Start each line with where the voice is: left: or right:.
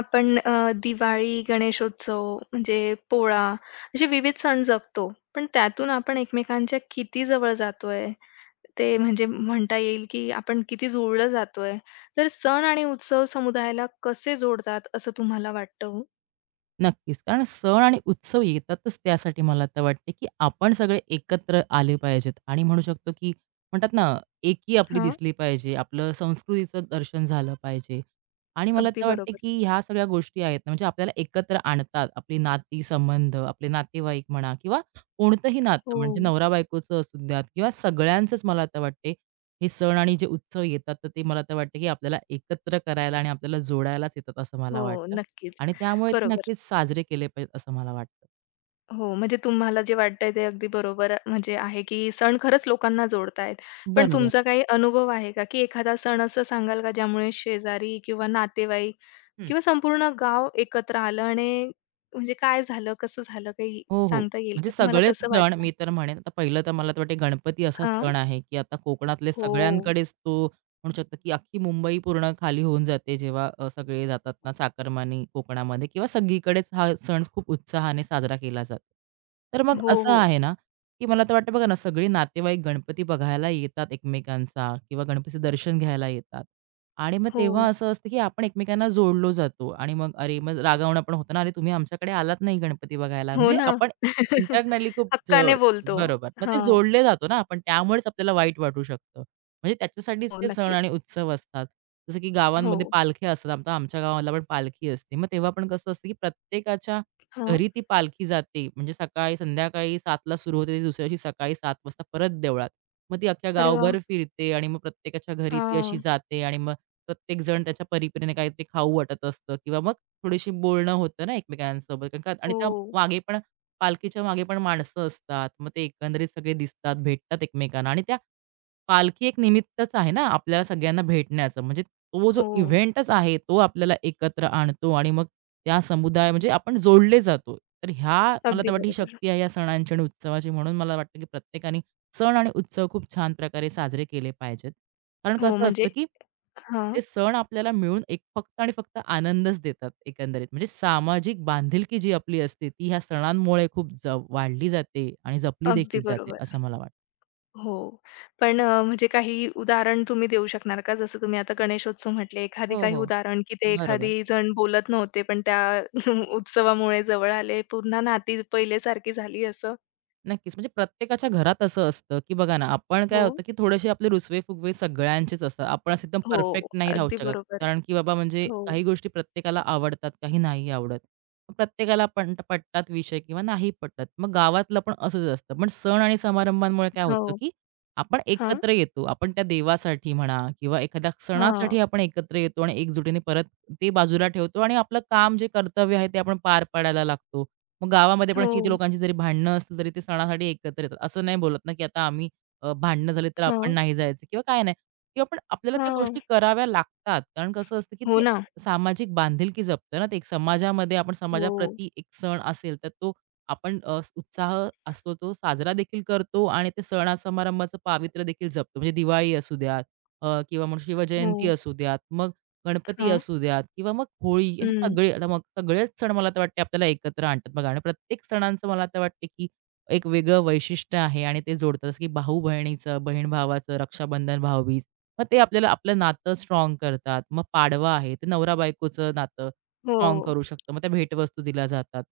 left: आपण दिवाळी, गणेशोत्सव म्हणजे पोळा असे विविध सण जगतो. पण त्यातून आपण एकमेकांच्या किती जवळ जातोय, ते म्हणजे म्हणता येईल की आपण किती जुळलं जातोय. तर सण आणि उत्सव समुदायाला कसे जोडतात असं तुम्हाला वाटतं हो?
right: नक्कीच. कारण सण आणि उत्सव येतातच त्यासाठी मला तर वाटते, की आपण सगळे एकत्र आले पाहिजेत आणि म्हणू शकतो, की म्हणतात ना, एकी आपली
left: हां,
right: दिसली पाहिजे, आपलं संस्कृतीचं दर्शन झालं पाहिजे. आणि मला
left: अगदी
right: तर वाटते,
left: बरोबर.
right: की ह्या सगळ्या गोष्टी आहेत ना, म्हणजे आपल्याला एकत्र आणतात. आपली नाती, संबंध, आपले नातेवाईक म्हणा किंवा कोणतंही नातं म्हणजे
left: हो,
right: नवरा-बायकोचं असू द्यात किंवा सगळ्यांचंच मला तर वाटते, हे सण आणि जे उत्सव येतात, तर ते मला तर वाटते, की आपल्याला एकत्र करायला आणि आपल्याला जोडायलाच येतात असं मला
left: हो,
right: वाटतं.
left: नक्कीच.
right: आणि त्यामुळे ते
left: बरोबर.
right: नक्कीच साजरे केले पाहिजेत असं मला वाटतं.
left: हो, म्हणजे तुम्हाला जे वाटतंय ते अगदी बरोबर म्हणजे आहे, की सण खरंच लोकांना जोडतायत. पण
right: बरोबर.
left: तुमचा काही अनुभव आहे का, की एखादा सण असं सांगाल का ज्यामुळे शेजारी किंवा नातेवाईक
right: हं.
left: किंवा संपूर्ण गाव एकत्र आलं आणि म्हणजे काय झालं, कसं झालं काही
right: हो, हो.
left: सांगता येईल
right: म्हणजे
left: का? तुम्हाला
right: सगळेच
left: कसं
right: सण
left: वाटलं?
right: मी तर म्हणेन आता पहिलं तर मला तर वाटते गणपती असा
left: हां.
right: सण आहे, की आता कोकणातले
left: हो.
right: सगळ्यांकडेच तो म्हणू शकतो, की अख्खी मुंबई पूर्ण खाली होऊन जाते जेव्हा सगळे जातात ना चाकरमानी कोकणामध्ये किंवा सगळीकडेच हा सण खूप उत्साहाने साजरा केला जातो. तर मग
left: हो,
right: असं
left: हो.
right: आहे ना की मला तर वाटतं बघा ना, सगळे नातेवाईक गणपती बघायला येतात एकमेकांचा किंवा गणपतीचं दर्शन घ्यायला येतात. आणि मग
left: हो.
right: तेव्हा असं असतं की आपण एकमेकांना जोडलो जातो आणि मग अरे, मग रागावणं पण होतं ना, "अरे, तुम्ही आमच्याकडे आलात नाही गणपती बघायला."
left: हो
right: म्हणजे
left: ना.
right: आपण इंटरनली खूप
left: हक्काने
right: जड
left: बोलतो.
right: बरोबर. मग ते
left: हां.
right: जोडले जातो ना आपण, त्यामुळेच आपल्याला वाईट वाटू शकतं. म्हणजे त्याच्यासाठीच
left: हो,
right: ते सण आणि
left: नक्कीच.
right: उत्सव असतात. जसं की
left: हो.
right: गावांमध्ये पालख्या असतात. आता आमच्या गावाला पण पालखी असते. मग तेव्हा पण कसं असतं की प्रत्येकाच्या
left: हां.
right: घरी ती पालखी जाते. म्हणजे सकाळी संध्याकाळी 7:00ला सुरू होते. ती दुसऱ्या दिवशी सकाळी 7:00 वाजता परत देवळात. मग ती अख्ख्या
left: अरे वाह!
right: गावभर फिरते आणि मग प्रत्येकाच्या घरी ती अशी
left: हां.
right: जाते आणि मग प्रत्येकजण त्याच्या परीपरीने काहीतरी खाऊ वाटत असतं किंवा मग थोडीशी बोलणं होतं ना एकमेकांसोबत. कारण का आणि त्या
left: हो,
right: मागे पण पालखीच्या मागे पण माणसं असतात. मग ते एकंदरीत सगळे दिसतात, भेटतात एकमेकांना आणि त्या पालखी एक निमित्तच आहे ना, आपल्याला सगळ्यांना भेटण्याचं. म्हणजे तो जो
left: हो.
right: इव्हेंटच आहे, तो आपल्याला एकत्र आणतो आणि मग त्या समुदाय म्हणजे आपण जोडले जातो. तर ह्या मला तर
left: अगदी
right: वाटतं ही
left: बरोबर.
right: शक्ती आहे या सणांची आणि उत्सवाची. म्हणून मला वाटतं, की प्रत्येकाने सण आणि उत्सव खूप छान प्रकारे साजरे केले पाहिजेत. कारण
left: हो,
right: कसं
left: म्हणजे
right: असतं, की
left: हां,
right: ते सण आपल्याला मिळून एक फक्त आणि फक्त आनंदच देतात एकंदरीत. म्हणजे सामाजिक बांधिलकी जी आपली असते, ती ह्या सणांमुळे खूप वाढली जाते आणि जपली
left: अगदी
right: देखील जाते,
left: बरोबर.
right: असं मला वाटतं.
left: हो. पण म्हणजे काही उदाहरण तुम्ही देऊ शकणार का? जसं तुम्ही आता गणेशोत्सव म्हटले, एखादी
right: हो,
left: काही
right: हो.
left: उदाहरण, की ते
right: बरोबर.
left: एखादी जण बोलत नव्हते, पण त्या उत्सवामुळे जवळ आले, पुन्हा नाती पहिलेसारखी झाली असं?
right: नक्कीच. म्हणजे प्रत्येकाच्या घरात असं असतं, की बघा ना, आपण काय
left: हो,
right: होतं, की थोडेसे आपले रुसवे-फुगवे सगळ्यांचेच असतात. आपण असं एकदम
left: हो,
right: परफेक्ट नाही राहू
left: अगदी
right: शकत.
left: बरोबर.
right: कारण की बाबा म्हणजे
left: हो,
right: काही गोष्टी प्रत्येकाला आवडतात, काही नाही आवडत. मग प्रत्येकाला पण पटतात विषय किंवा नाही पटत. मग गावातलं पण असंच असतं. पण सण आणि समारंभांमुळे काय
left: हो.
right: होतं, की आपण
left: हां,
right: एकत्र येतो. आपण त्या देवासाठी म्हणा किंवा एखाद्या
left: हां.
right: सणासाठी आपण एकत्र येतो आणि एकजुटीने परत ते बाजूला ठेवतो आणि आपलं काम जे कर्तव्य आहे ते आपण पार पाडायला लागतो. मग गावामध्ये पण अशी किती
left: हो,
right: लोकांची जरी भांडणं असतील तरी ते सणासाठी एकत्र येतात. असं नाही बोलत ना, की आता आम्ही भांडणं झाली तर आपण
left: हां,
right: नाही जायचं किंवा काय नाही किंवा पण आपल्याला त्या
left: हां.
right: गोष्टी कराव्या लागतात. कारण कसं असतं, की
left: हो
right: ते
left: ना.
right: सामाजिक बांधिलकी जपतं ना ते. एक समाजामध्ये आपण
left: हो,
right: समाजाप्रती एक सण असेल तर तो आपण उत्साह असतो तो साजरा देखील करतो आणि ते सणा-समारंभाचं पावित्र्य देखील जपतो. म्हणजे दिवाळी असू द्यात किंवा मग
left: हो.
right: शिवजयंती असू द्यात. मग गणपती
left: हां,
right: असू द्यात किंवा मग होळी असे
left: हं.
right: सगळे आता मग सगळेच सण मला तर वाटते आपल्याला एकत्र आणतात बघा आणि प्रत्येक सणांचं मला तर वाटते की एक वेगळं वैशिष्ट्य आहे आणि ते जोडतात जसं की भाऊ बहिणीचं बहीण भावाचं रक्षाबंधन भाऊबीज मग ते आपल्याला आपलं नातं स्ट्रॉंग करतात मग पाडवा आहे ते नवरा बायकोचं नातं स्ट्रॉंग
left: हो,
right: करू शकतं मग त्या भेटवस्तू दिल्या जातात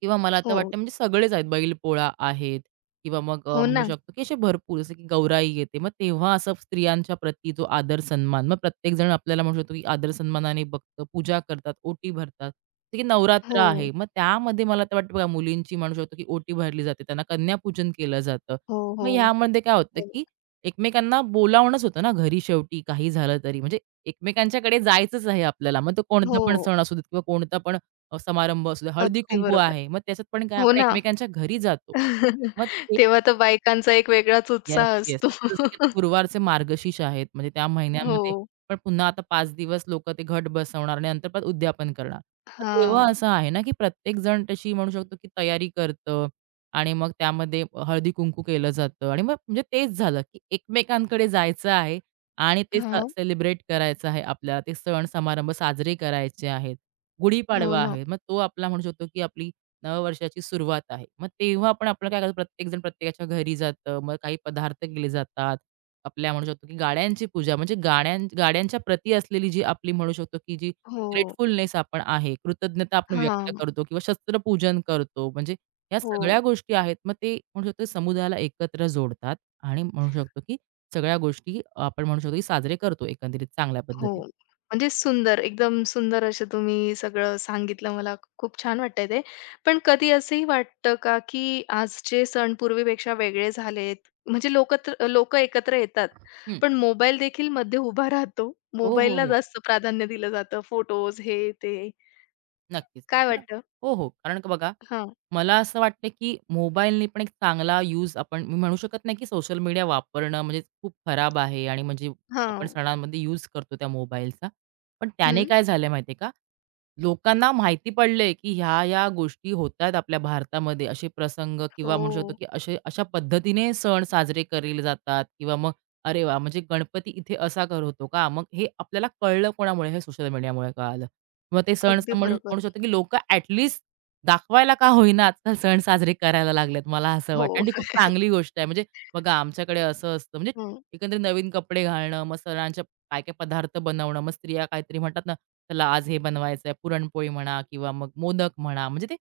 right: किंवा मला आता
left: हो.
right: वाटतं म्हणजे सगळेच आहेत, बैलपोळा आहेत किंवा मग
left: हो
right: म्हणू
left: ना.
right: शकतो की असे भरपूर जसं की गौराई येते. मग तेव्हा असं स्त्रियांच्या प्रती जो आदर-सन्मान मग प्रत्येकजण आपल्याला म्हणू शकतो की आदर-सन्मानाने बघतं, पूजा करतात, ओटी भरतात. जसं की नवरात्र
left: हो,
right: आहे. मग त्यामध्ये मला तर वाटतं बघा मुलींची म्हणू शकतो की ओटी भरली जाते, त्यांना कन्यापूजन केलं जातं.
left: हो, हो,
right: मग ह्यामध्ये काय होतं
left: हो,
right: की एकमेकांना बोलावणंच होतं ना घरी शेवटी काही झालं तरी. म्हणजे एकमेकांच्याकडे जायचंच आहे आपल्याला. मग तो कोणता
left: हो.
right: पण सण असू देत किंवा कोणता पण समारंभ असू द्या,
left: अगदी
right: हळदी-कुंकू
left: बरोबर.
right: आहे. मग त्याच्यात पण काय
left: हो
right: आपण
left: ना.
right: एकमेकांच्या घरी जातो. मग
left: तेव्हा तर बायकांचा एक वेगळाच
right: येस,
left: उत्साह
right: येस.
left: असतो.
right: आता जसं की आता गुरुवारचे मार्गशीर्ष आहेत. म्हणजे त्या महिन्यामध्ये
left: हो.
right: पण पुन्हा आता 5 दिवस लोकं ते घट बसवणार आणि नंतर परत उद्यापन करणार. तर तेव्हा
left: हां.
right: असं आहे ना, की प्रत्येक जण तशी म्हणू शकतो, की तयारी करतं आणि मग त्यामध्ये हळदी-कुंकू केलं जातं आणि मग म्हणजे तेच झालं, की एकमेकांकडे जायचं आहे आणि ते
left: हां.
right: सेलिब्रेट करायचं आहे आपल्याला. ते सण-समारंभ साजरे करायचे आहेत.
left: हो
right: गुढीपाडवा
left: ना.
right: आहे. मग तो आपला म्हणू शकतो, की आपली नववर्षाची सुरुवात आहे. मग तेव्हा आपण आपलं काय करतो प्रत्येकजण प्रत्येकाच्या घरी जातं. मग काही पदार्थ केले जातात. आपल्या म्हणू शकतो की गाड्यांची पूजा म्हणजे गाड्यांच्या प्रती असलेली जी आपली म्हणू शकतो की जी
left: हो.
right: ग्रेटफुलनेस आपण आहे, कृतज्ञता आपण व्यक्त
left: हां.
right: करतो किंवा शस्त्रपूजन करतो. म्हणजे ह्या
left: हो,
right: सगळ्या गोष्टी आहेत. मग ते म्हणू शकतो समुदायाला एकत्र जोडतात आणि म्हणू शकतो की सगळ्या गोष्टी आपण म्हणू शकतो की साजरे करतो एकंदरीत चांगल्या
left: हो.
right: पद्धतीने.
left: म्हणजे सुंदर, एकदम सुंदर असं तुम्ही सगळं सांगितलं मला. खूप छान वाटतंय ते. पण कधी असंही वाटतं का, की आजचे सण पूर्वीपेक्षा वेगळे झालेत? म्हणजे लोकं एकत्र येतात,
right: हं.
left: पण मोबाईल देखील मध्ये उभा राहतो.
right: हो, हो,
left: मोबाईलला
right: हो.
left: जास्त प्राधान्य दिलं जातं. फोटोज हे ते.
right: नक्कीच.
left: काय
right: तर
left: वाटतं?
right: हो, हो. कारण का बघा मला असं वाटतं, की मोबाईलने पण एक चांगला यूज आपण मी म्हणू शकत नाही, की सोशल मीडिया वापरणं म्हणजे खूप खराब आहे आणि म्हणजे आपण
left: हां.
right: सणांमध्ये यूज करतो त्या मोबाईलचा. पण त्याने
left: हं.
right: काय झालं माहिती का, लोकांना माहिती पडलंय, की ह्या-ह्या गोष्टी होतायत आपल्या भारतामध्ये. असे प्रसंग किंवा म्हणू शकतो,
left: हो.
right: की असे अशा पद्धतीने सण साजरे केले जातात किंवा मग अरे वा म्हणजे गणपती इथे असा कर होतो का? मग हे आपल्याला कळलं कोणामुळे? हे सोशल मीडियामुळे कळालं. मग ते सण
left: अगदी
right: सा- म्हणू
left: बरोबर.
right: म्हणू शकतो, की लोकं ॲटलीस्ट दाखवायला का होईना आजकाल सण साजरे करायला लागलेत. मला असं वाटतं
left: हो.
right: आणि ती खूप चांगली गोष्ट आहे. म्हणजे बघा आमच्याकडे असं असतं म्हणजे
left: हं.
right: एकंदरीत नवीन कपडे घालणं, मग सणांच्या काय-काय पदार्थ बनवणं, मग स्त्रिया काहीतरी म्हणतात ना चला आज हे बनवायचंय, पुरणपोळी म्हणा किंवा मग मोदक म्हणा, म्हणजे ते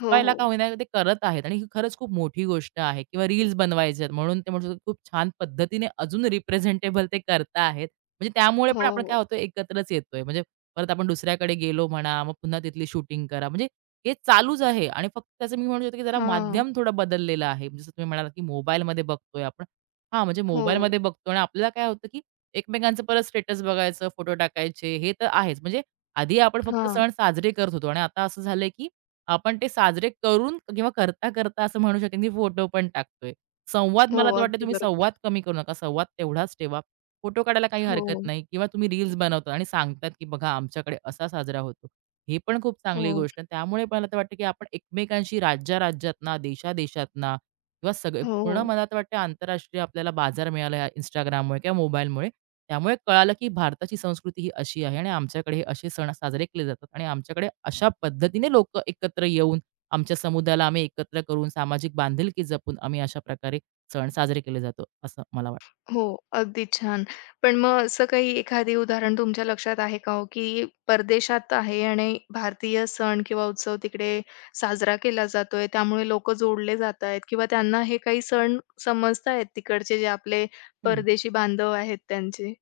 left: हो,
right: का
left: हो.
right: होईना ते करत आहेत आणि ही खरंच खूप मोठी गोष्ट आहे किंवा रील्स बनवायचे आहेत म्हणून ते म्हणू शकतो खूप छान पद्धतीने अजून रिप्रेझेंटेबल ते करताहेत. म्हणजे त्यामुळे
left: हो,
right: पण आपण काय
left: हो.
right: होतो एकत्रच येतोय. म्हणजे परत आपण दुसऱ्याकडे गेलो म्हणा, मग पुन्हा तिथली शूटिंग करा. म्हणजे हे चालूच आहे आणि फक्त त्याचं मी म्हणू शकतो की जरा
left: हां.
right: माध्यम थोडं बदललेलं आहे. जसं तुम्ही म्हणालात की मोबाईलमध्ये बघतोय आपण. हां, म्हणजे
left: हो.
right: मोबाईलमध्ये बघतो आणि आपल्याला काय होतं की एकमेकांचं परत स्टेटस बघायचं, फोटो टाकायचे, हे तर आहेच. म्हणजे आधी आपण फक्त
left: हां.
right: सण साजरे करत होतो आणि आता असं झालंय, की आपण ते साजरे करून किंवा करता-करता असं म्हणू शकेन, की फोटो पण टाकतोय. संवाद
left: हो.
right: मला तर वाटतं
left: अगदी
right: तुम्ही
left: बरोबर.
right: संवाद कमी करू नका. संवाद तेवढाच ठेवा. फोटो काढायला काही
left: हो.
right: हरकत नाही किंवा तुम्ही रील्स बनवता आणि सांगतात, की बघा आमच्याकडे असा साजरा होतो. हे पण खूप चांगली
left: हो.
right: गोष्ट आहे. त्यामुळे मला तर वाटतं, की आपण एकमेकांशी राज्या-राज्यातना, देशा-देशातना किंवा सगळे
left: हो,
right: पूर्ण
left: हो.
right: मला तर वाटते आंतरराष्ट्रीय आपल्याला बाजार मिळाला या Instagramमुळे किंवा मोबाईलमुळे. त्यामुळे कळालं, की भारताची संस्कृती ही अशी आहे आणि आमच्याकडे हे असे सण साजरे केले जातात आणि आमच्याकडे अशा पद्धतीने लोकं एकत्र येऊन, आमच्या समुदायाला आम्ही एकत्र करून, सामाजिक बांधिलकी जपून आम्ही अशा प्रकारे सण साजरे केले जातो, असं मला वाटतं.
left: हो. अगदी छान. पण मग असं काही एखादी उदाहरण तुमच्या लक्षात आहे का हो, की परदेशात आहे आणि भारतीय सण किंवा उत्सव तिकडे साजरा केला जातोय, त्यामुळे लोकं जोडले जात आहेत किंवा त्यांना हे काही सण समजतायत तिकडचे जे आपले
right: हं.
left: परदेशी बांधव आहेत त्यांचे?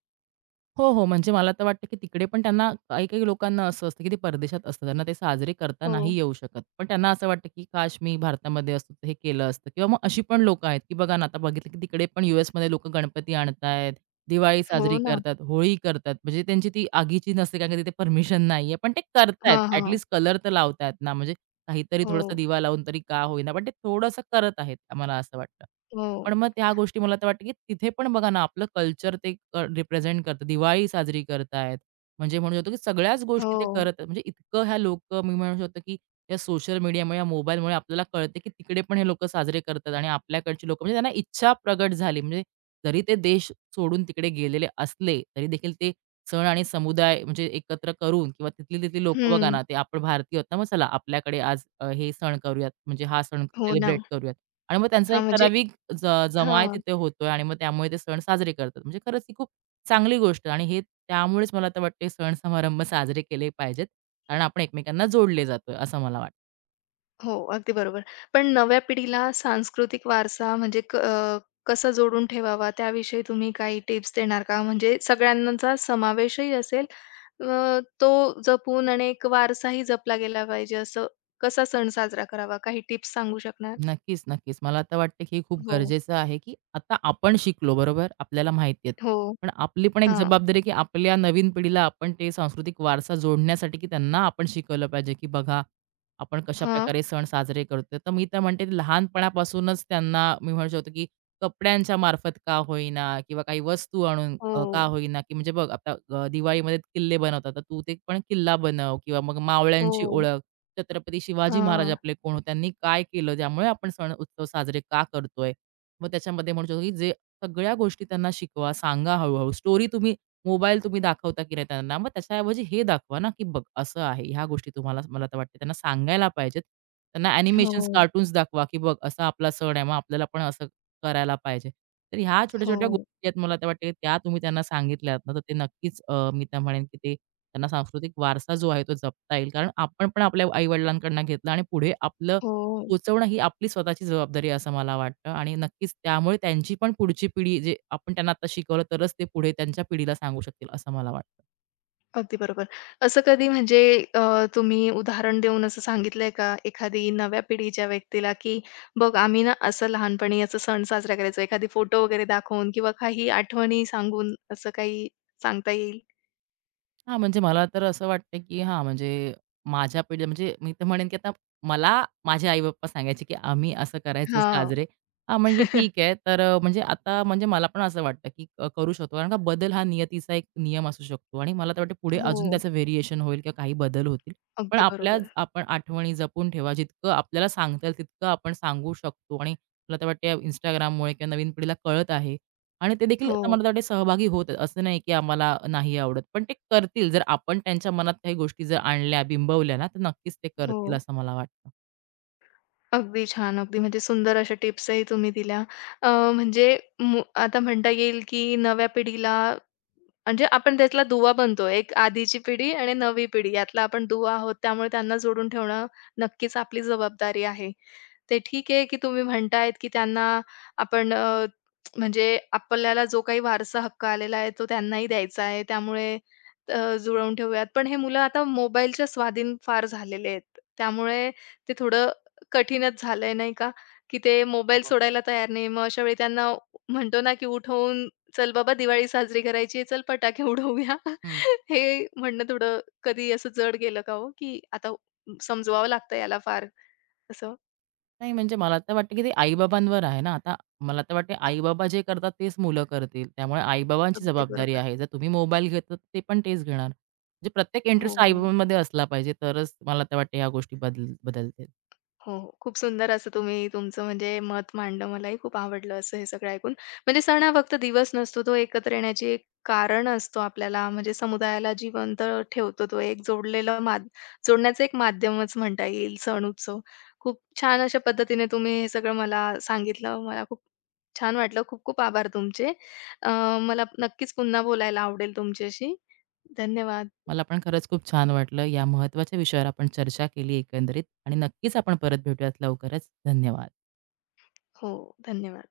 right: हो, हो. म्हणजे मला तर वाटतं, की तिकडे पण त्यांना काही-काही लोकांना असं असतं, की ते परदेशात असतात. त्यांना ते साजरे करता नाही
left: हो.
right: येऊ शकत. पण त्यांना असं वाटतं, की काश मी भारतामध्ये असतो तर हे केलं असतं किंवा मग अशी पण लोकं आहेत, की बघा ना, आता बघितलं, की तिकडे पण यूएसमध्ये लोकं गणपती आणतायत, दिवाळी
left: हो
right: साजरी
left: ना.
right: करतात, होळी करतात. म्हणजे त्यांची ती आगीची नसते, कारण की तिथे परमिशन नाहीये. पण ते करतायत.
left: हां, हां.
right: ॲटलीस्ट कलर तर लावतायत ना, म्हणजे काहीतरी थोडासा
left: हो,
right: दिवा लावून तरी का होईना, पण ते थोडंसं करत आहेत, मला असं वाटतं.
left: हो,
right: पण मग त्या गोष्टी मला तर वाटतं, की तिथे पण बघा ना, आपलं कल्चर ते रिप्रेझेंट करतात. दिवाळी साजरी करतायत. म्हणजे म्हणू शकतो, की सगळ्याच गोष्टी ते
left: हो.
right: करत म्हणजे इतकं ह्या लोकं मी म्हणू शकतो, की या सोशल मीडियामुळे, या मोबाईलमुळे आपल्याला कळते, की तिकडे पण हे लोकं साजरे करतात आणि आपल्याकडची लोकं म्हणजे त्यांना इच्छा प्रगट झाली. म्हणजे जरी ते देश सोडून तिकडे गेलेले असले, तरी देखील ते सण आणि समुदाय म्हणजे एकत्र करून किंवा तिथली-तिथली लोकं बघा
left: हं.
right: ना, ते आपण भारतीय आहोत ना, मग चला आपल्याकडे आज हे सण करूयात. म्हणजे हा सण
left: हो ना.
right: सेलिब्रेट करूयात आणि मग त्यांचा
left: हां,
right: एक
left: म्हणजे
right: ठराविक जमाय
left: हां.
right: तिथे होतोय आणि मग त्यामुळे ते सण साजरे करतात. म्हणजे खरंच ही खूप चांगली गोष्ट आहे आणि हे त्यामुळेच मला तर वाटते सण समारंभ साजरे केले पाहिजेत. कारण आपण एकमेकांना जोडले जातोय, असं मला वाटतं.
left: हो, अगदी बरोबर. पण नव्या पिढीला सांस्कृतिक वारसा म्हणजे कसा जोडून ठेवावा त्याविषयी तुम्ही काही टिप्स देणार का? म्हणजे सगळ्यांचा समावेशही असेल, तो जपून आणि एक वारसाही जपला गेला पाहिजे असं कसा सण साजरा करावा? काही टिप्स सांगू शकणार?
right: नक्कीच, नक्कीच. मला आता वाटतं, की हे खूप
left: हो,
right: गरजेचं आहे, की आता आपण शिकलो, बरोबर? आपल्याला माहिती आहेत.
left: हो.
right: पण आपली पण एक
left: हां,
right: जबाबदारी, आहे की आपल्या नवीन पिढीला आपण ते सांस्कृतिक वारसा जोडण्यासाठी, की त्यांना आपण शिकवलं पाहिजे, की बघा, आपण
left: हां.
right: कशाप्रकारे सण साजरे करतोय. तर मी तर म्हणते ते लहानपणापासूनच त्यांना मी म्हणू शकतो, की कपड्यांच्या मार्फत का होईना किंवा काही वस्तू आणून का
left: हो,
right: होईना, की म्हणजे बघ, आता दिवाळीमध्ये किल्ले बनवतात, तर तू ते पण किल्ला बनव किंवा मग
left: हो.
right: मावळ्यांची ओळख. छत्रपती शिवाजी महाराज
left: हां.
right: आपले कोण होते? त्यांनी काय केलं? ज्यामुळे आपण सण उत्सव साजरे का करतोय? मग त्याच्यामध्ये म्हणू शकतो, की जे सगळ्या गोष्टी त्यांना शिकवा, सांगा हळू-हळू. स्टोरी तुम्ही मोबाईल तुम्ही दाखवता की नाही त्यांना, मग त्याच्याऐवजी हे दाखवा ना, की बघ असं आहे. ह्या गोष्टी तुम्हाला मला तर वाटते त्यांना सांगायला पाहिजेत. त्यांना अॅनिमेशन्स,
left: हो,
right: कार्टून्स दाखवा, की बघ असा आपला सण आहे, मग आपल्याला पण असं करायला पाहिजे. तर ह्या छोट्या-छोट्या
left: हो,
right: गोष्टी आहेत मला तर वाटते, त्या तुम्ही त्यांना सांगितल्यात ना, तर ते नक्कीच मी तर म्हणेन, की ते त्यांना सांस्कृतिक वारसा जो आहे तो जपता येईल. कारण आपण पण आपल्या आई-वडिलांकडनं घेतला आणि पुढे आपलं
left: हो.
right: पोहोचवणं ही आपली स्वतःची जबाबदारी आहे असं मला वाटतं आणि नक्कीच त्यामुळे त्यांची पण पुढची पिढी जे आपण त्यांना आता शिकवलं तरच ते पुढे त्यांच्या पिढीला सांगू शकतील असं मला वाटतं.
left: अगदी बरोबर. असं कधी म्हणजे अ, तुम्ही उदाहरण देऊन असं सांगितलंय का एखादी नव्या पिढीच्या व्यक्तीला, की "बघ आम्ही ना असं लहानपणी असं सण साजरा करायचो." एखादी फोटो वगैरे दाखवून किंवा काही आठवणी सांगून असं काही सांगता येईल?
right: हां, म्हणजे मला तर असं वाटतं, की हां, म्हणजे माझ्या पिढी म्हणजे मी तर म्हणेन, की आता मला माझे आई-बाप्पा सांगायचे, की आम्ही असं करायचो
left: हां.
right: साजरे. हां, म्हणजे ठीक आहे. तर म्हणजे आता म्हणजे मला पण असं वाटतं, की करू शकतो. कारण का बदल हा नियतीचा एक नियम असू शकतो आणि मला तर वाटतं पुढे
left: हो.
right: अजून त्याचं व्हेरिएशन होईल किंवा काही बदल होतील. पण
left: अगदी
right: आपल्याच
left: बरोबर.
right: आपण आठवणी जपून ठेवा. जितकं आपल्याला सांगता येईल तितकं आपण सांगू शकतो आणि मला तर वाटतं Instagramमुळे किंवा नवीन पिढीला कळत आहे. आणि ते देखील आता
left: हो,
right: मला वाटते सहभागी होत आहेत. असं नाही की आम्हाला नाही आवडत. पण ते करतील जर आपण त्यांच्या मनात काही गोष्टी जर आणल्या, बिंबवल्या ना, तर नक्कीच ते
left: हो.
right: करतील असं मला वाटतं.
left: अगदी छान. अगदी म्हणजे सुंदर अशा टिप्सही तुम्ही दिल्या. अ, म्हणजे आता म्हणता येईल की नव्या पिढीला म्हणजे आपण त्यातला दुवा बनतो. एक आधीची पिढी आणि नवी पिढी यातला आपण दुवा आहोत. त्यामुळे त्यांना जोडून ठेवणं नक्कीच आपली जबाबदारी आहे. ते ठीक आहे की तुम्ही म्हणतायत की त्यांना आपण, म्हणजे आपल्याला जो काही वारसा हक्क आलेला आहे, तो त्यांनाही द्यायचा आहे. त्यामुळे जुळवून ठेवूयात. पण हे मुलं आता मोबाईलच्या स्वाधीन फार झालेले आहेत. त्यामुळे ते थोडं कठीणच झालंय नाही का? की ते मोबाईल
right: हो.
left: सोडायला तयार नाही. मग अशा वेळी त्यांना म्हणतो ना, की उठवून "चल बाबा दिवाळी साजरी करायची आहे, चल फटाके उडवूया."
right: हं.
left: हे म्हणणं थोडं कधी असं जड गेलं का हो, की आता समजवावं लागतं याला फार असं?
right: नाही म्हणजे मला तर वाटतं की ते आई-बाबांवर आहे ना. आता मला तर वाटते आई-बाबा जे करतात तेच मुलं करतील. त्यामुळे आई
left: अगदी
right: जबाबदारी
left: बरोबर.
right: आहे. जर तुम्ही मोबाईल घेतात ते पण तेच घेणार. म्हणजे प्रत्येक इंटरेस्ट आई
left: हो.
right: असला पाहिजे तरच मला तर वाटते ह्या गोष्टी बदल बदलतील.
left: हो, हो. खूप सुंदर असं तुम्ही तुमचं म्हणजे मत मांडलं. मलाही खूप आवडलं असं हे सगळं ऐकून. म्हणजे सण हा फक्त दिवस नसतो, तो एकत्र येण्याची एक कारण असतो आपल्याला. म्हणजे समुदायाला जिवंत ठेवतो तो एक जोडलेलं माध जोडण्याचं एक माध्यमच म्हणता येईल सण-उत्सव. खूप छान अशा पद्धतीने तुम्ही हे सगळं मला सांगितलं. मला खूप छान वाटलं. खूप खूप आभार तुमचे. अ, मला नक्कीच पुन्हा बोलायला आवडेल तुमच्याशी. धन्यवाद.
right: मला पण खरंच खूप छान वाटलं. या महत्त्वाच्या विषयावर आपण चर्चा केली एकंदरीत आणि नक्कीच आपण परत भेटूयात लवकरच. धन्यवाद.
left: हो, धन्यवाद.